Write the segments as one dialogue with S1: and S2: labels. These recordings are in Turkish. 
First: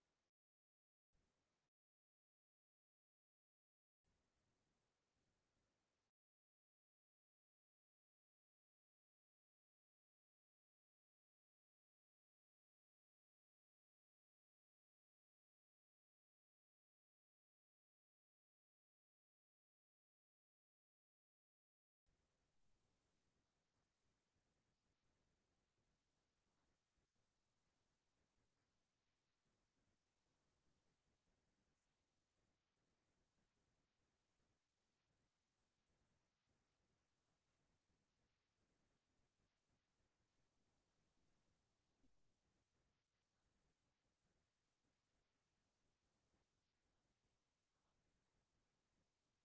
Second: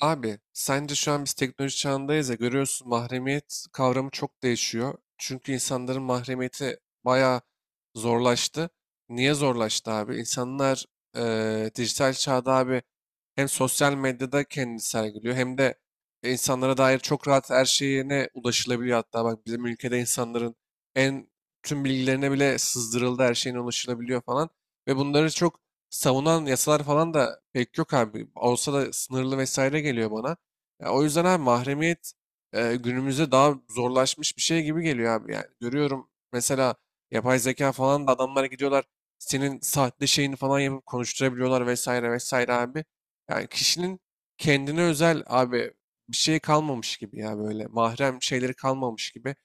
S1: Abi sence şu an biz teknoloji çağındayız ya, görüyorsun, mahremiyet kavramı çok değişiyor. Çünkü insanların mahremiyeti bayağı zorlaştı. Niye zorlaştı abi? İnsanlar dijital çağda abi hem sosyal medyada kendini sergiliyor hem de insanlara dair çok rahat her şeyine ulaşılabiliyor. Hatta bak, bizim ülkede insanların en tüm bilgilerine bile sızdırıldı, her şeyine ulaşılabiliyor falan. Ve bunları çok savunan yasalar falan da pek yok abi. Olsa da sınırlı vesaire geliyor bana. Ya o yüzden abi, mahremiyet günümüzde daha zorlaşmış bir şey gibi geliyor abi yani. Görüyorum mesela, yapay zeka falan da, adamlara gidiyorlar, senin sahte şeyini falan yapıp konuşturabiliyorlar vesaire vesaire abi. Yani kişinin kendine özel abi bir şey kalmamış gibi, ya böyle mahrem şeyleri kalmamış gibi,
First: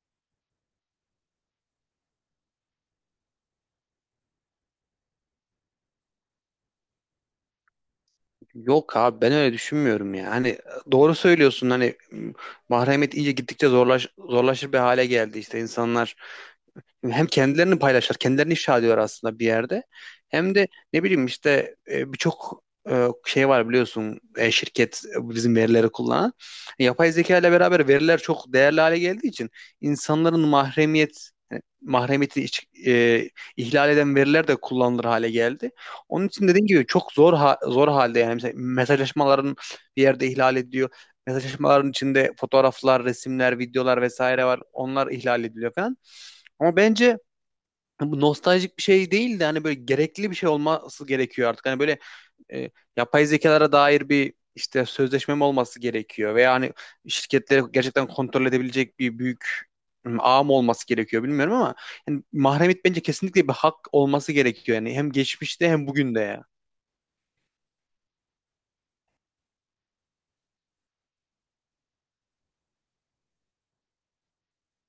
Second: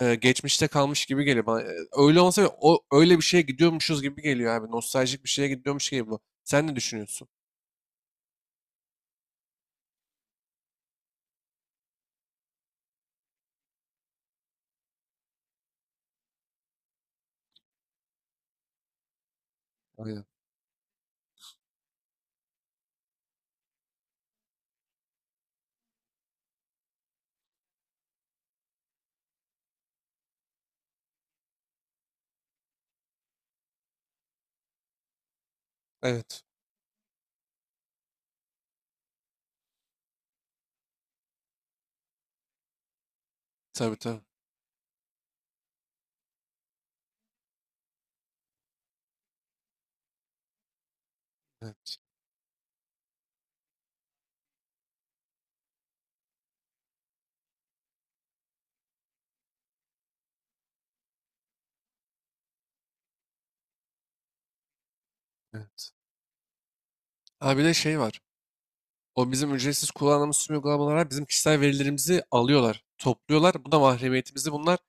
S1: geçmişte kalmış gibi geliyor bana. Öyle olsa bile o, öyle bir şeye gidiyormuşuz gibi geliyor abi. Nostaljik bir şeye gidiyormuş gibi bu. Sen ne düşünüyorsun?
S2: Yok abi ben öyle düşünmüyorum ya. Hani doğru söylüyorsun hani mahremiyet iyice gittikçe zorlaşır bir hale geldi. İşte insanlar hem kendilerini paylaşır, kendilerini ifşa ediyor aslında bir yerde.
S1: Aynen.
S2: Hem de ne bileyim işte birçok şey var biliyorsun şirket bizim verileri kullanan. Yapay zeka ile beraber veriler çok değerli hale geldiği için insanların mahremiyet yani mahremiyeti ihlal eden veriler de kullanılır hale geldi. Onun
S1: Evet.
S2: için dediğim gibi çok zor zor halde yani mesela mesajlaşmaların bir yerde ihlal ediyor. Mesajlaşmaların içinde fotoğraflar, resimler,
S1: Tabii
S2: videolar
S1: tabii.
S2: vesaire var. Onlar ihlal ediliyor falan. Ama bence bu nostaljik bir şey değil de hani böyle gerekli bir şey olması gerekiyor artık. Hani
S1: Evet.
S2: böyle e, yapay zekalara dair bir işte sözleşme mi olması gerekiyor veya hani şirketleri gerçekten kontrol edebilecek bir büyük ağ mı olması gerekiyor bilmiyorum ama yani mahremiyet bence kesinlikle bir hak olması gerekiyor yani hem geçmişte hem
S1: Evet.
S2: bugün de ya.
S1: Abi bir de şey var. O bizim ücretsiz kullandığımız tüm uygulamalara bizim kişisel verilerimizi alıyorlar, topluyorlar. Bu da mahremiyetimizi, bunlar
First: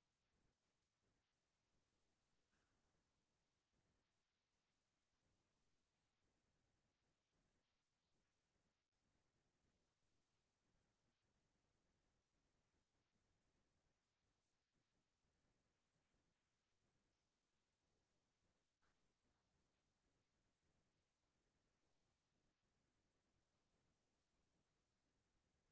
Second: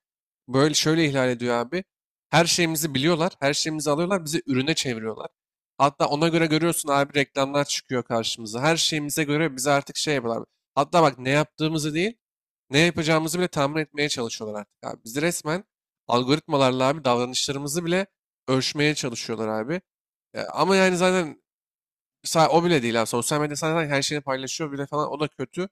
S1: böyle şöyle ihlal ediyor abi. Her şeyimizi biliyorlar, her şeyimizi alıyorlar, bizi ürüne çeviriyorlar. Hatta ona göre görüyorsun abi, reklamlar çıkıyor karşımıza. Her şeyimize göre bize artık şey yapıyorlar. Hatta bak, ne yaptığımızı değil, ne yapacağımızı bile tahmin etmeye çalışıyorlar artık abi. Bizi resmen algoritmalarla abi davranışlarımızı bile ölçmeye çalışıyorlar abi. Ama yani zaten o bile değil abi. Sosyal medyada zaten her şeyini paylaşıyor bile falan. O da kötü.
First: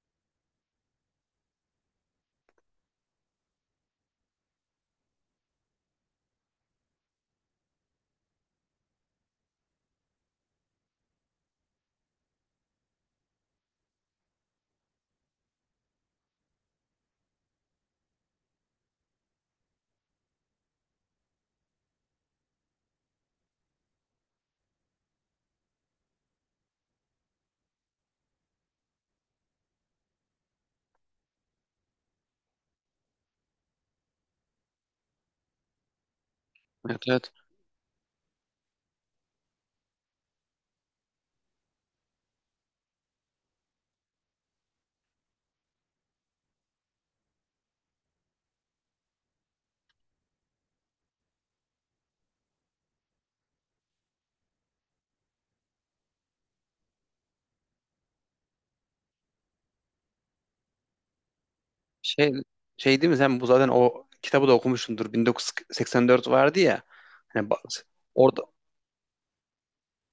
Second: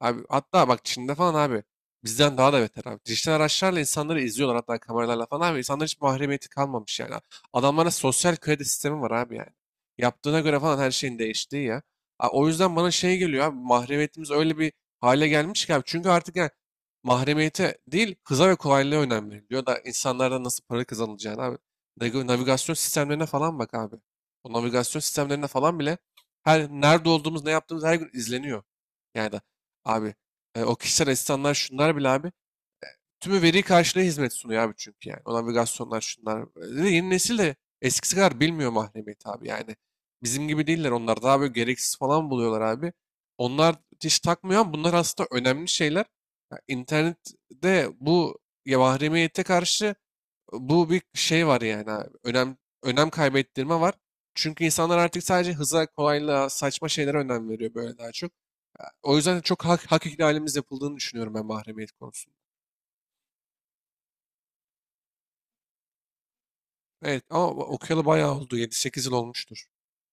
S1: Abi hatta bak, Çin'de falan abi bizden daha da beter abi. Dijital araçlarla insanları izliyorlar, hatta kameralarla falan abi. İnsanların hiç mahremiyeti kalmamış yani. Adamlara sosyal kredi sistemi var abi yani. Yaptığına göre falan her şeyin değiştiği ya. O yüzden bana şey geliyor abi, mahremiyetimiz öyle bir hale gelmiş ki abi. Çünkü artık yani mahremiyete değil, hıza ve kolaylığa önem veriliyor da insanlardan nasıl para kazanılacağını abi. Navigasyon sistemlerine falan bak abi. O navigasyon sistemlerine falan bile her nerede olduğumuz, ne yaptığımız her gün izleniyor. Yani da abi o kişisel asistanlar şunlar bile abi tümü veri karşılığı hizmet sunuyor abi, çünkü yani. O navigasyonlar şunlar.
S2: Evet,
S1: Yeni
S2: evet.
S1: nesil de eskisi kadar bilmiyor mahremiyeti abi yani. Bizim gibi değiller, onlar daha böyle gereksiz falan buluyorlar abi. Onlar hiç takmıyor ama bunlar aslında önemli şeyler. Ya internette bu, ya mahremiyete karşı bu bir şey var yani abi. Önem kaybettirme var. Çünkü insanlar artık sadece hıza, kolaylığa, saçma şeylere önem veriyor böyle daha çok. O yüzden çok hak ihlalimiz yapıldığını düşünüyorum ben mahremiyet
S2: Şey
S1: konusunda.
S2: şey değil mi, sen bu zaten o kitabı da okumuşsundur. 1984 vardı ya.
S1: Evet ama
S2: Hani bak,
S1: okuyalı bayağı
S2: orada
S1: oldu. 7 8 yıl olmuştur.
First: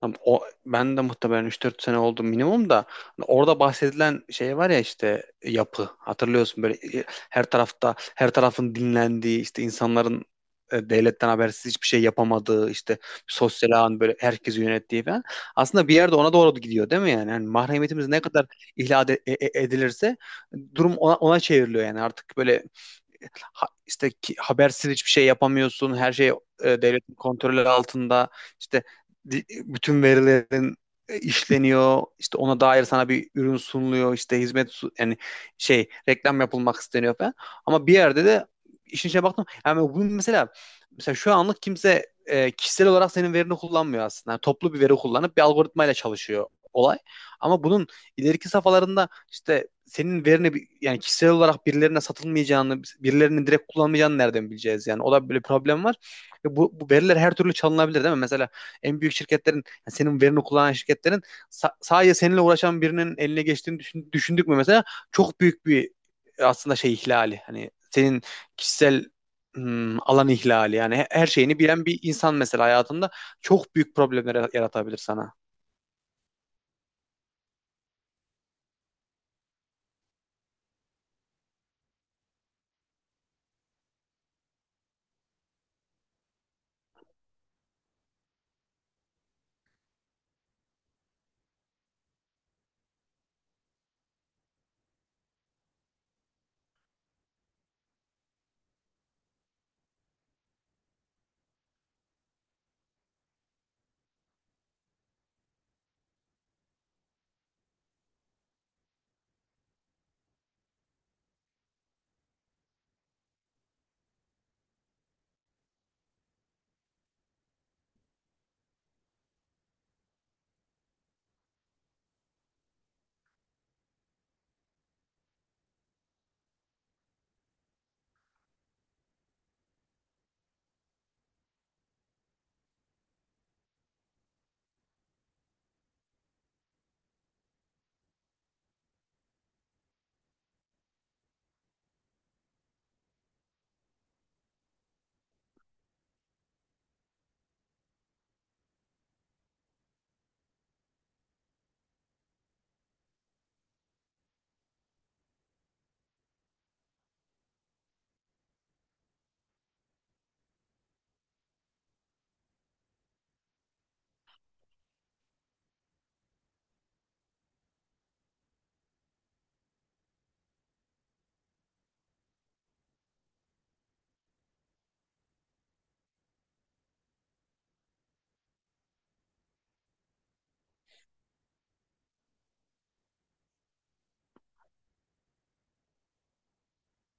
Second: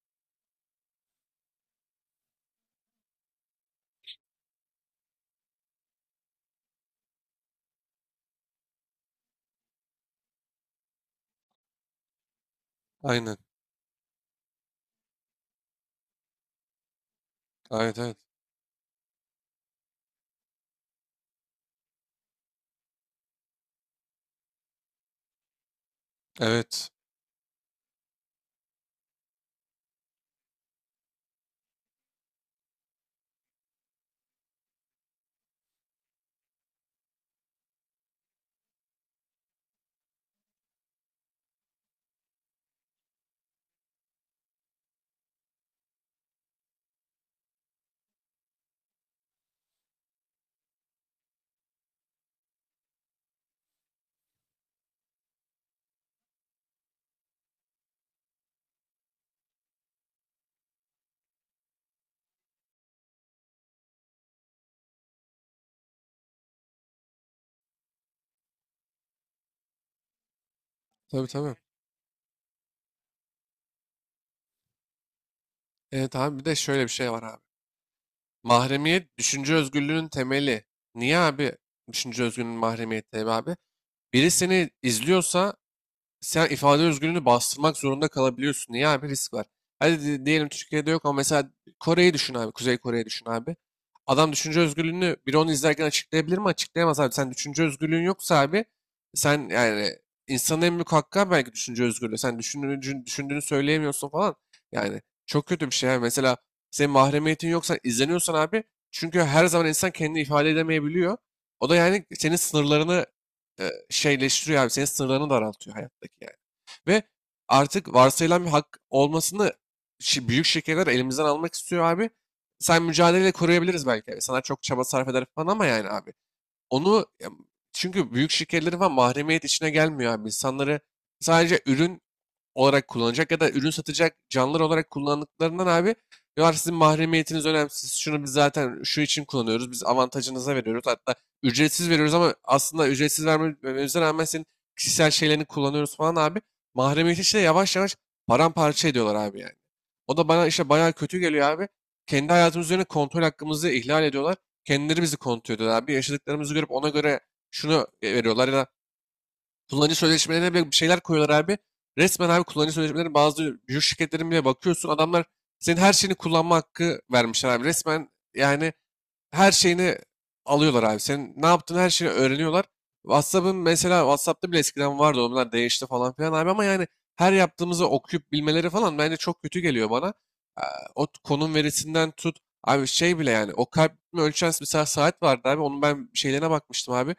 S2: Tam O, ben de muhtemelen üç dört sene oldu minimum da hani orada bahsedilen şey var ya işte yapı hatırlıyorsun böyle her tarafta her tarafın dinlendiği işte insanların devletten habersiz hiçbir şey yapamadığı işte
S1: Aynen.
S2: sosyal ağın böyle herkesi yönettiği falan aslında bir yerde ona doğru gidiyor değil mi? Yani
S1: Evet
S2: mahremiyetimiz
S1: evet.
S2: ne kadar ihlal edilirse durum ona çevriliyor yani artık böyle işte habersiz hiçbir şey yapamıyorsun. Her şey
S1: Evet.
S2: devletin kontrolü altında. İşte bütün verilerin işleniyor. İşte ona dair sana bir ürün sunuluyor. İşte hizmet yani şey reklam yapılmak isteniyor falan. Ama bir yerde de işin içine baktım. Yani bu mesela şu anlık kimse kişisel olarak senin verini kullanmıyor aslında. Yani toplu bir veri kullanıp bir algoritmayla çalışıyor olay. Ama bunun ileriki safhalarında işte senin verini yani kişisel olarak birilerine satılmayacağını, birilerinin direkt kullanmayacağını nereden bileceğiz yani? O da böyle bir problem var. Ve bu veriler her türlü çalınabilir değil mi? Mesela en büyük şirketlerin, yani senin verini kullanan şirketlerin sadece seninle uğraşan birinin eline geçtiğini düşündük mü mesela? Çok büyük bir aslında şey ihlali. Hani senin kişisel alan ihlali. Yani
S1: Tabii
S2: her
S1: tabii.
S2: şeyini bilen bir insan mesela hayatında çok büyük problemler yaratabilir sana.
S1: Evet abi, bir de şöyle bir şey var abi. Mahremiyet düşünce özgürlüğünün temeli. Niye abi düşünce özgürlüğünün mahremiyeti abi? Biri seni izliyorsa sen ifade özgürlüğünü bastırmak zorunda kalabiliyorsun. Niye abi? Risk var. Hadi diyelim Türkiye'de yok, ama mesela Kore'yi düşün abi. Kuzey Kore'yi düşün abi. Adam düşünce özgürlüğünü biri onu izlerken açıklayabilir mi? Açıklayamaz abi. Sen düşünce özgürlüğün yoksa abi, sen yani, insanın en büyük hakkı abi belki düşünce özgürlüğü. Sen düşündüğünü, düşündüğünü söyleyemiyorsun falan. Yani çok kötü bir şey abi. Mesela senin mahremiyetin yoksa, izleniyorsan abi, çünkü her zaman insan kendini ifade edemeyebiliyor. O da yani senin sınırlarını şeyleştiriyor abi. Senin sınırlarını daraltıyor hayattaki yani. Ve artık varsayılan bir hak olmasını büyük şirketler elimizden almak istiyor abi. Sen mücadeleyle koruyabiliriz belki. İnsanlar çok çaba sarf eder falan ama yani abi. Onu ya, çünkü büyük şirketlerin falan mahremiyet içine gelmiyor abi. İnsanları sadece ürün olarak kullanacak ya da ürün satacak canlılar olarak kullandıklarından abi diyorlar sizin mahremiyetiniz önemsiz. Şunu biz zaten şu için kullanıyoruz. Biz avantajınıza veriyoruz. Hatta ücretsiz veriyoruz ama aslında ücretsiz vermemize rağmen senin kişisel şeylerini kullanıyoruz falan abi. Mahremiyeti işte yavaş yavaş paramparça ediyorlar abi yani. O da bana işte bayağı kötü geliyor abi. Kendi hayatımız üzerine kontrol hakkımızı ihlal ediyorlar. Kendileri bizi kontrol ediyorlar abi. Yaşadıklarımızı görüp ona göre şunu veriyorlar ya da kullanıcı sözleşmelerine bile bir şeyler koyuyorlar abi. Resmen abi, kullanıcı sözleşmelerine bazı büyük şirketlerin bile bakıyorsun. Adamlar senin her şeyini kullanma hakkı vermişler abi. Resmen yani her şeyini alıyorlar abi. Senin ne yaptığını, her şeyi öğreniyorlar. WhatsApp'ın mesela, WhatsApp'ta bile eskiden vardı, onlar değişti falan filan abi, ama yani her yaptığımızı okuyup bilmeleri falan bence çok kötü geliyor bana. Ee, O konum verisinden tut. Abi şey bile, yani o kalp ritmi ölçen mesela saat vardı abi. Onun ben şeylerine bakmıştım abi.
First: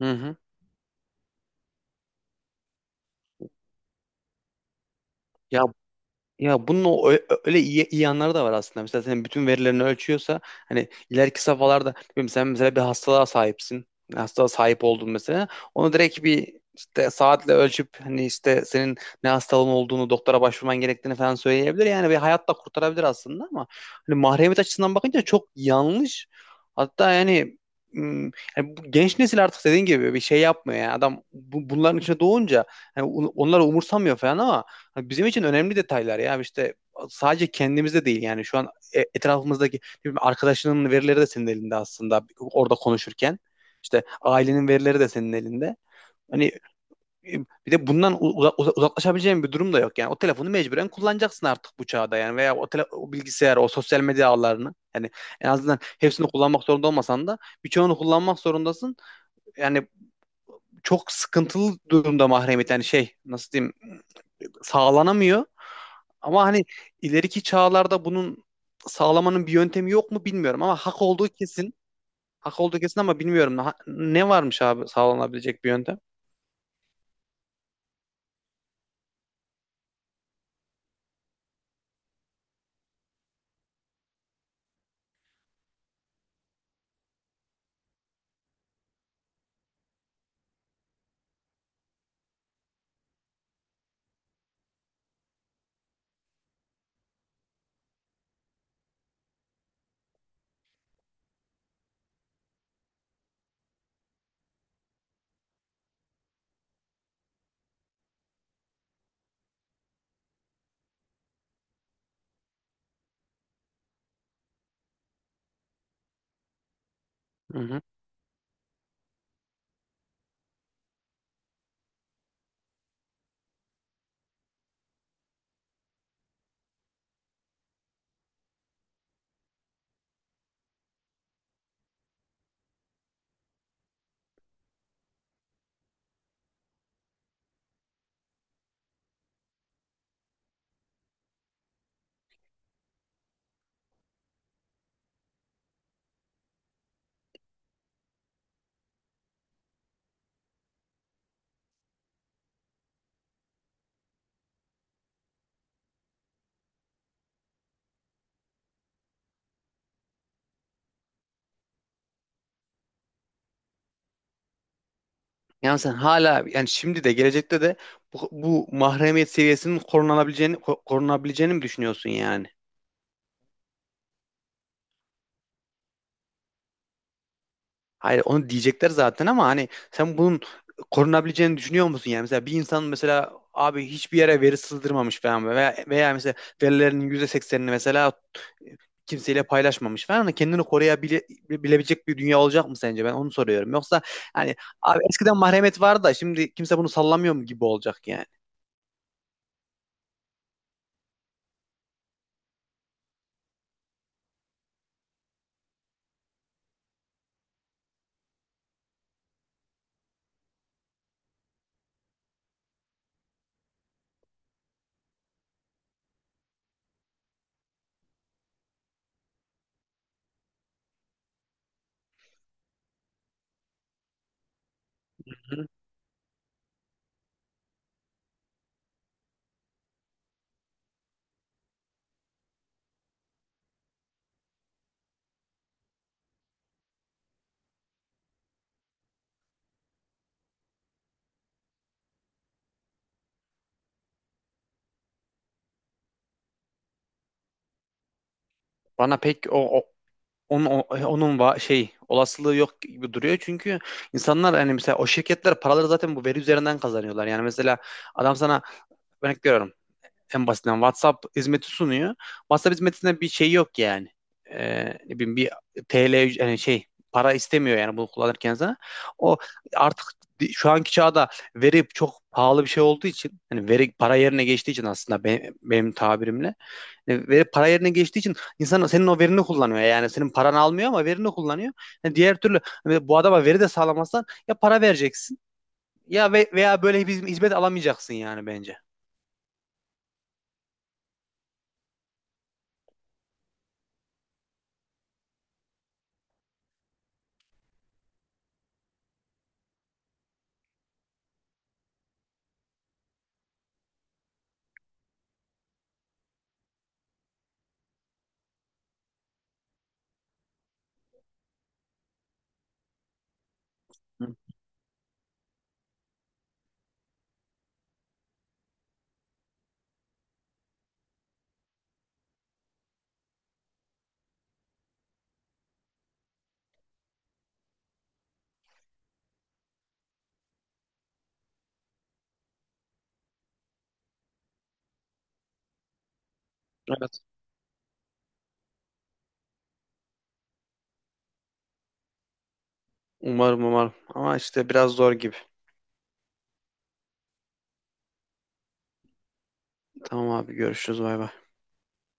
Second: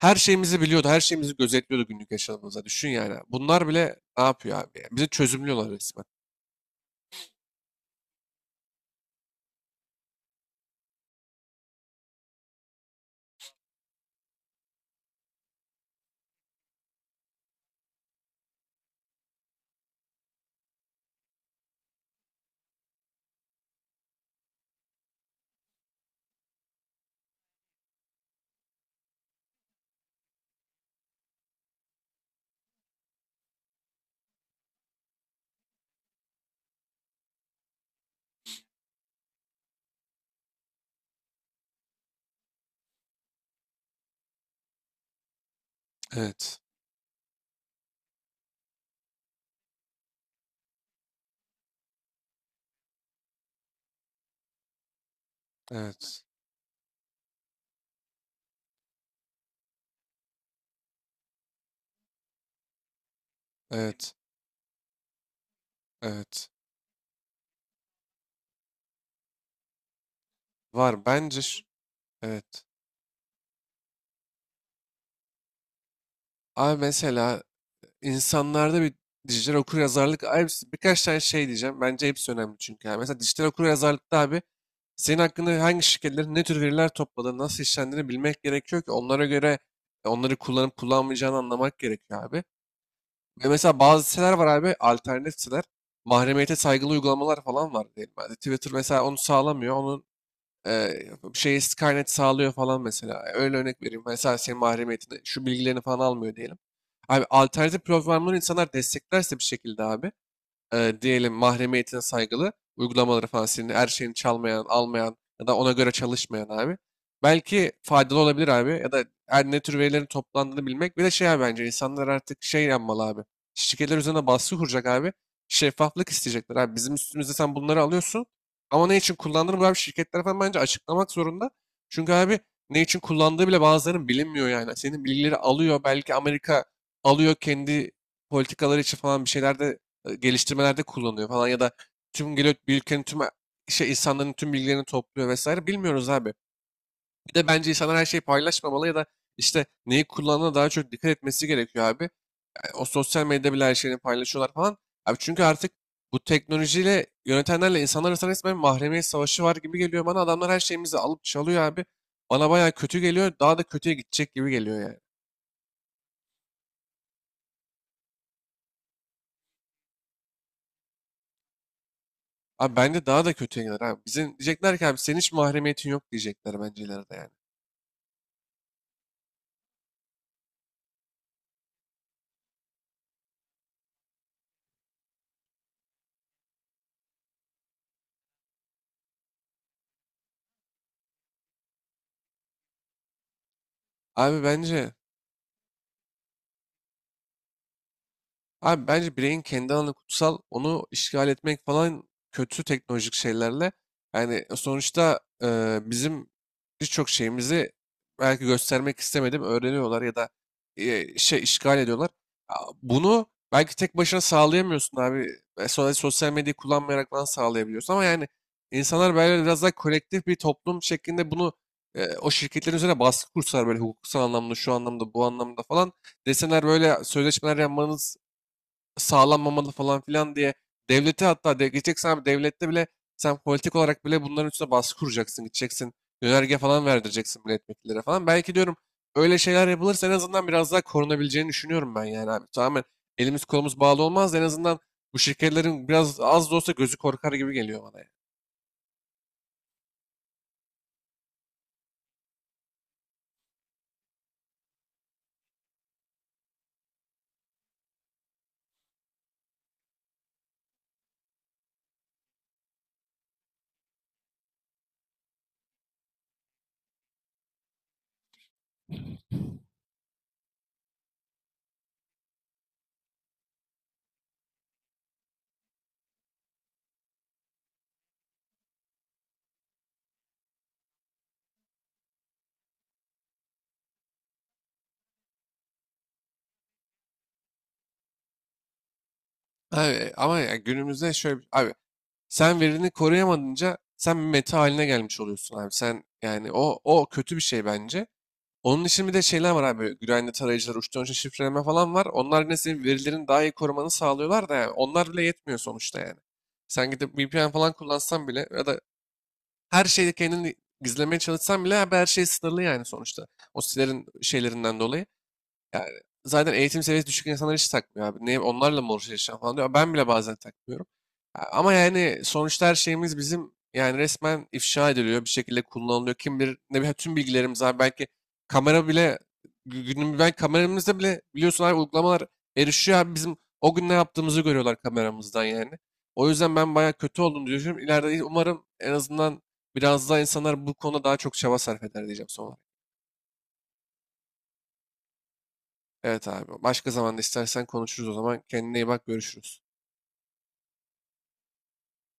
S2: Hı
S1: Her
S2: hı.
S1: şeyimizi biliyordu, her şeyimizi gözetliyordu günlük yaşamımıza. Düşün yani. Bunlar bile ne yapıyor abi? Ya? Bizi
S2: Ya
S1: çözümlüyorlar resmen.
S2: Ya bunun öyle iyi yanları da var aslında. Mesela senin bütün verilerini ölçüyorsa hani ileriki safhalarda bilmiyorum, sen mesela bir hastalığa sahipsin. Hastalığa sahip oldun mesela. Onu direkt bir işte saatle ölçüp hani işte senin ne hastalığın olduğunu, doktora başvurman gerektiğini falan söyleyebilir. Yani bir hayat da kurtarabilir aslında ama hani mahremiyet açısından bakınca çok yanlış. Hatta yani ım, yani bu genç nesil artık dediğin gibi bir şey yapmıyor yani adam bunların içine doğunca yani onları umursamıyor falan ama Ha, bizim için önemli detaylar ya işte sadece kendimizde değil yani şu an etrafımızdaki ne bileyim, arkadaşının verileri de senin elinde aslında orada konuşurken işte ailenin verileri de senin elinde. Hani
S1: Evet,
S2: e, bir de bundan uzaklaşabileceğin bir durum da yok yani o telefonu mecburen kullanacaksın artık bu çağda yani veya o bilgisayar, o sosyal medya ağlarını yani en azından
S1: evet,
S2: hepsini kullanmak zorunda olmasan da birçoğunu kullanmak zorundasın. Yani çok sıkıntılı durumda mahremiyet, yani şey nasıl diyeyim,
S1: evet,
S2: sağlanamıyor. Ama
S1: evet.
S2: hani ileriki çağlarda bunun sağlamanın bir yöntemi yok mu bilmiyorum ama hak
S1: Var
S2: olduğu
S1: bence.
S2: kesin. Hak
S1: Evet.
S2: olduğu kesin ama bilmiyorum. Ne varmış abi sağlanabilecek bir yöntem?
S1: Abi mesela, insanlarda bir dijital okuryazarlık abi, birkaç tane şey diyeceğim. Bence hepsi önemli çünkü. Yani. Mesela dijital okuryazarlıkta abi, senin hakkında hangi şirketlerin ne tür veriler topladığını, nasıl işlendiğini bilmek gerekiyor ki onlara göre onları kullanıp kullanmayacağını anlamak gerekiyor abi. Ve mesela bazı siteler var abi, alternatif siteler. Mahremiyete saygılı uygulamalar falan var diyelim. Yani Twitter mesela onu sağlamıyor. Onun e, şeyi Skynet sağlıyor falan mesela. Öyle örnek vereyim. Mesela senin mahremiyetini, şu bilgilerini falan almıyor diyelim. Abi alternatif platformları insanlar desteklerse bir şekilde abi, diyelim mahremiyetine saygılı uygulamaları falan, senin her şeyini çalmayan, almayan ya da ona göre çalışmayan abi.
S2: Hı
S1: Belki
S2: hı.
S1: faydalı olabilir abi, ya da her ne tür verilerin toplandığını bilmek. Bir de şey abi, bence insanlar artık şey yapmalı abi. Şirketler üzerine baskı kuracak abi. Şeffaflık isteyecekler abi. Bizim üstümüzde sen bunları alıyorsun ama ne için kullandığını bu abi şirketler falan bence açıklamak zorunda. Çünkü abi, ne için kullandığı bile bazılarının bilinmiyor yani. Senin bilgileri alıyor belki Amerika, alıyor kendi politikaları için falan bir şeyler de geliştirmelerde kullanıyor falan, ya da tüm geliyor bir ülkenin tüm şey insanların tüm bilgilerini topluyor vesaire, bilmiyoruz abi. Bir de bence insanlar her şeyi paylaşmamalı, ya da işte neyi kullandığına daha çok dikkat etmesi gerekiyor abi. Yani o sosyal medyada bile her şeyini paylaşıyorlar falan. Abi çünkü artık bu teknolojiyle yönetenlerle insanlar arasında resmen mahremiyet savaşı var gibi geliyor bana. Adamlar her şeyimizi alıp çalıyor abi. Bana bayağı kötü geliyor. Daha da kötüye gidecek gibi geliyor yani.
S2: Yani sen hala yani şimdi de gelecekte de bu mahremiyet seviyesinin korunabileceğini korunabileceğini mi düşünüyorsun yani?
S1: Abi bence daha da kötüye gider abi. Bizim diyecekler ki abi, senin hiç mahremiyetin yok diyecekler bence ileride yani.
S2: Hayır onu diyecekler zaten ama hani sen bunun korunabileceğini düşünüyor musun? Yani mesela bir insan mesela abi hiçbir yere veri sızdırmamış falan veya mesela verilerinin %80'ini mesela kimseyle paylaşmamış falan da kendini koruyabilecek bir dünya olacak mı sence? Ben onu soruyorum. Yoksa
S1: Abi
S2: hani
S1: bence
S2: abi eskiden mahremet vardı da şimdi kimse bunu sallamıyor mu gibi olacak yani.
S1: Abi bence bireyin kendi alanı kutsal. Onu işgal etmek falan, kötü teknolojik şeylerle. Yani sonuçta bizim birçok şeyimizi belki göstermek istemedim öğreniyorlar ya da şey işgal ediyorlar. Bunu belki tek başına sağlayamıyorsun abi. Sonra sosyal medyayı kullanmayarak falan sağlayabiliyorsun. Ama yani insanlar böyle biraz daha kolektif bir toplum şeklinde bunu o şirketlerin üzerine baskı kursalar böyle hukuksal anlamda, şu anlamda, bu anlamda
S2: Hı.
S1: falan, deseler böyle sözleşmeler yapmanız sağlanmamalı falan filan diye, devleti hatta gideceksen abi devlette bile sen politik olarak bile bunların üstüne baskı kuracaksın. Gideceksin yönerge falan verdireceksin milletvekillere falan. Belki diyorum, öyle şeyler yapılırsa en azından biraz daha korunabileceğini düşünüyorum ben yani abi. Tamamen elimiz kolumuz bağlı olmaz da en azından bu şirketlerin biraz az da olsa gözü korkar gibi geliyor bana yani.
S2: Bana pek Onun, onun şey olasılığı yok gibi duruyor. Çünkü insanlar hani mesela o şirketler paraları zaten bu veri üzerinden kazanıyorlar. Yani mesela adam sana örnek veriyorum, en basitinden WhatsApp hizmeti sunuyor. WhatsApp hizmetinde bir şey yok yani. Ne bileyim, bir TL yani şey para istemiyor yani bunu kullanırken sana. O artık şu anki çağda veri çok pahalı bir şey olduğu için, hani veri para yerine geçtiği için aslında benim tabirimle veri para yerine geçtiği için insan senin o verini kullanıyor. Yani senin paranı almıyor ama verini kullanıyor. Yani diğer türlü hani bu adama veri de sağlamazsan ya para vereceksin ya veya böyle bir hizmet alamayacaksın yani bence.
S1: Abi, ama ya günümüzde şöyle abi, sen verini koruyamadınca sen bir meta haline gelmiş oluyorsun abi. Sen yani o, o kötü bir şey bence. Onun için bir de şeyler var abi. Güvenli tarayıcılar, uçtan uca şifreleme falan var. Onlar yine senin verilerini daha iyi korumanı sağlıyorlar da yani. Onlar bile yetmiyor sonuçta yani. Sen gidip VPN falan kullansan bile ya da her şeyi kendini gizlemeye çalışsan bile abi, her şey sınırlı yani sonuçta. O sitelerin
S2: Hı,
S1: şeylerinden dolayı. Yani zaten eğitim seviyesi düşük insanlar hiç takmıyor abi. Ne, onlarla mı uğraşacağım falan diyor. Ben bile bazen takmıyorum. Ama yani sonuçta her şeyimiz bizim yani resmen ifşa ediliyor. Bir şekilde kullanılıyor. Kim bilir, ne bileyim, tüm bilgilerimiz abi. Belki kamera bile günüm ben, kameramızda bile biliyorsun abi uygulamalar erişiyor abi. Bizim o gün ne yaptığımızı görüyorlar kameramızdan yani. O yüzden ben bayağı kötü
S2: evet.
S1: oldum diyorum. İleride umarım en azından biraz daha insanlar bu konuda daha çok çaba sarf eder diyeceğim sonra.
S2: Umarım, umarım. Ama işte biraz zor gibi.
S1: Evet abi. Başka zaman da istersen konuşuruz o zaman. Kendine iyi bak. Görüşürüz.
S2: Tamam abi, görüşürüz, bay bay.